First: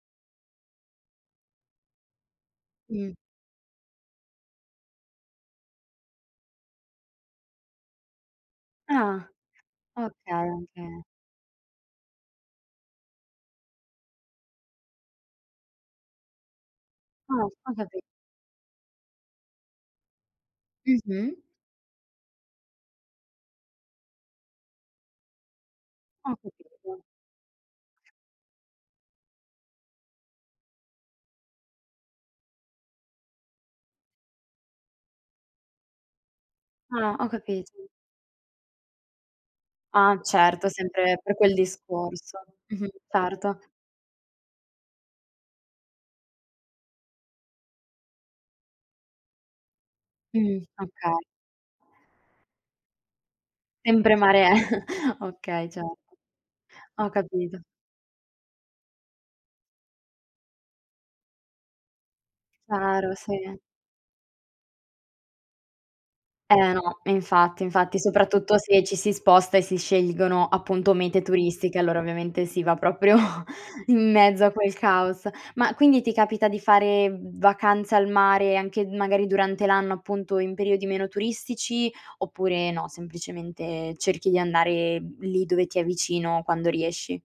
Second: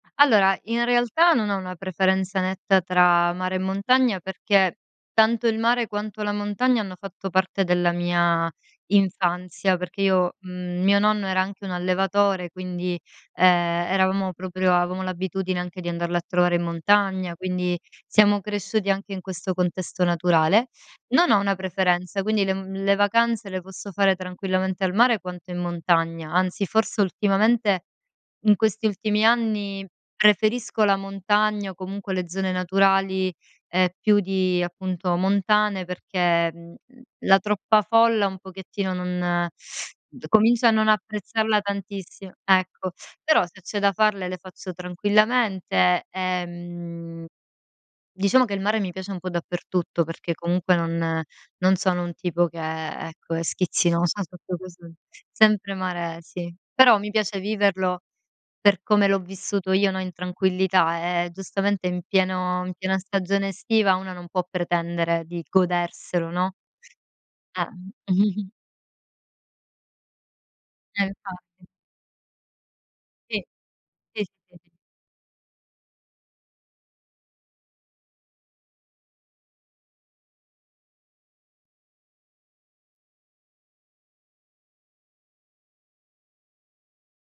Allora, in realtà non ho una preferenza netta Mh. tra mare e montagna perché tanto il mare quanto la montagna hanno fatto parte della mia Ah infanzia, perché okay, io va mhmm, mio bene. nonno era anche un allevatore, quindi ehm, eravamo proprio avevamo l'abitudine anche di andarlo a trovare in Ah montagna, ho quindi capi siamo cresciuti anche in questo contesto naturale. Non ho Mh-mh. una preferenza, quindi le mhmm, le vacanze le posso fare tranquillamente al mare quanto in montagna, Ho anzi forse capito. ultimamente in questi ultimi anni preferisco la montagna o comunque le zone naturali e più di appunto montane perché, mhmm, Ah ho la capito. troppa folla un pochettino non Ah comincio certo, a non sempre per quel apprezzarla tantissimo. discorso. Mh-mh, Ecco. Però certo. se c'è da farle le faccio tranquillamente. Ehm diciamo che il mare mi piace un po' dappertutto perché Mh, comunque okay. non non sono un tipo che, ecco, è Sempre schizzinosa mare è. sotto questo s Okay sempre certo. mare è, sì. Però Ho mi piace capito. viverlo per come l'ho vissuto io, no, in tranquillità, eh, giustamente in pieno in piena Chiaro sì. stagione estiva uno non può pretendere di goderselo, no? Eh no, infatti Eh! infatti, soprattutto se ci si sposta e si scelgono appunto Eh mete infatti. turistiche, allora ovviamente si va proprio Sì. in Sì, mezzo a sì. quel caos. Ma quindi ti capita di fare vacanza al mare anche magari durante l'anno appunto in periodi meno turistici oppure no, semplicemente cerchi di andare lì dove ti è vicino, quando riesci?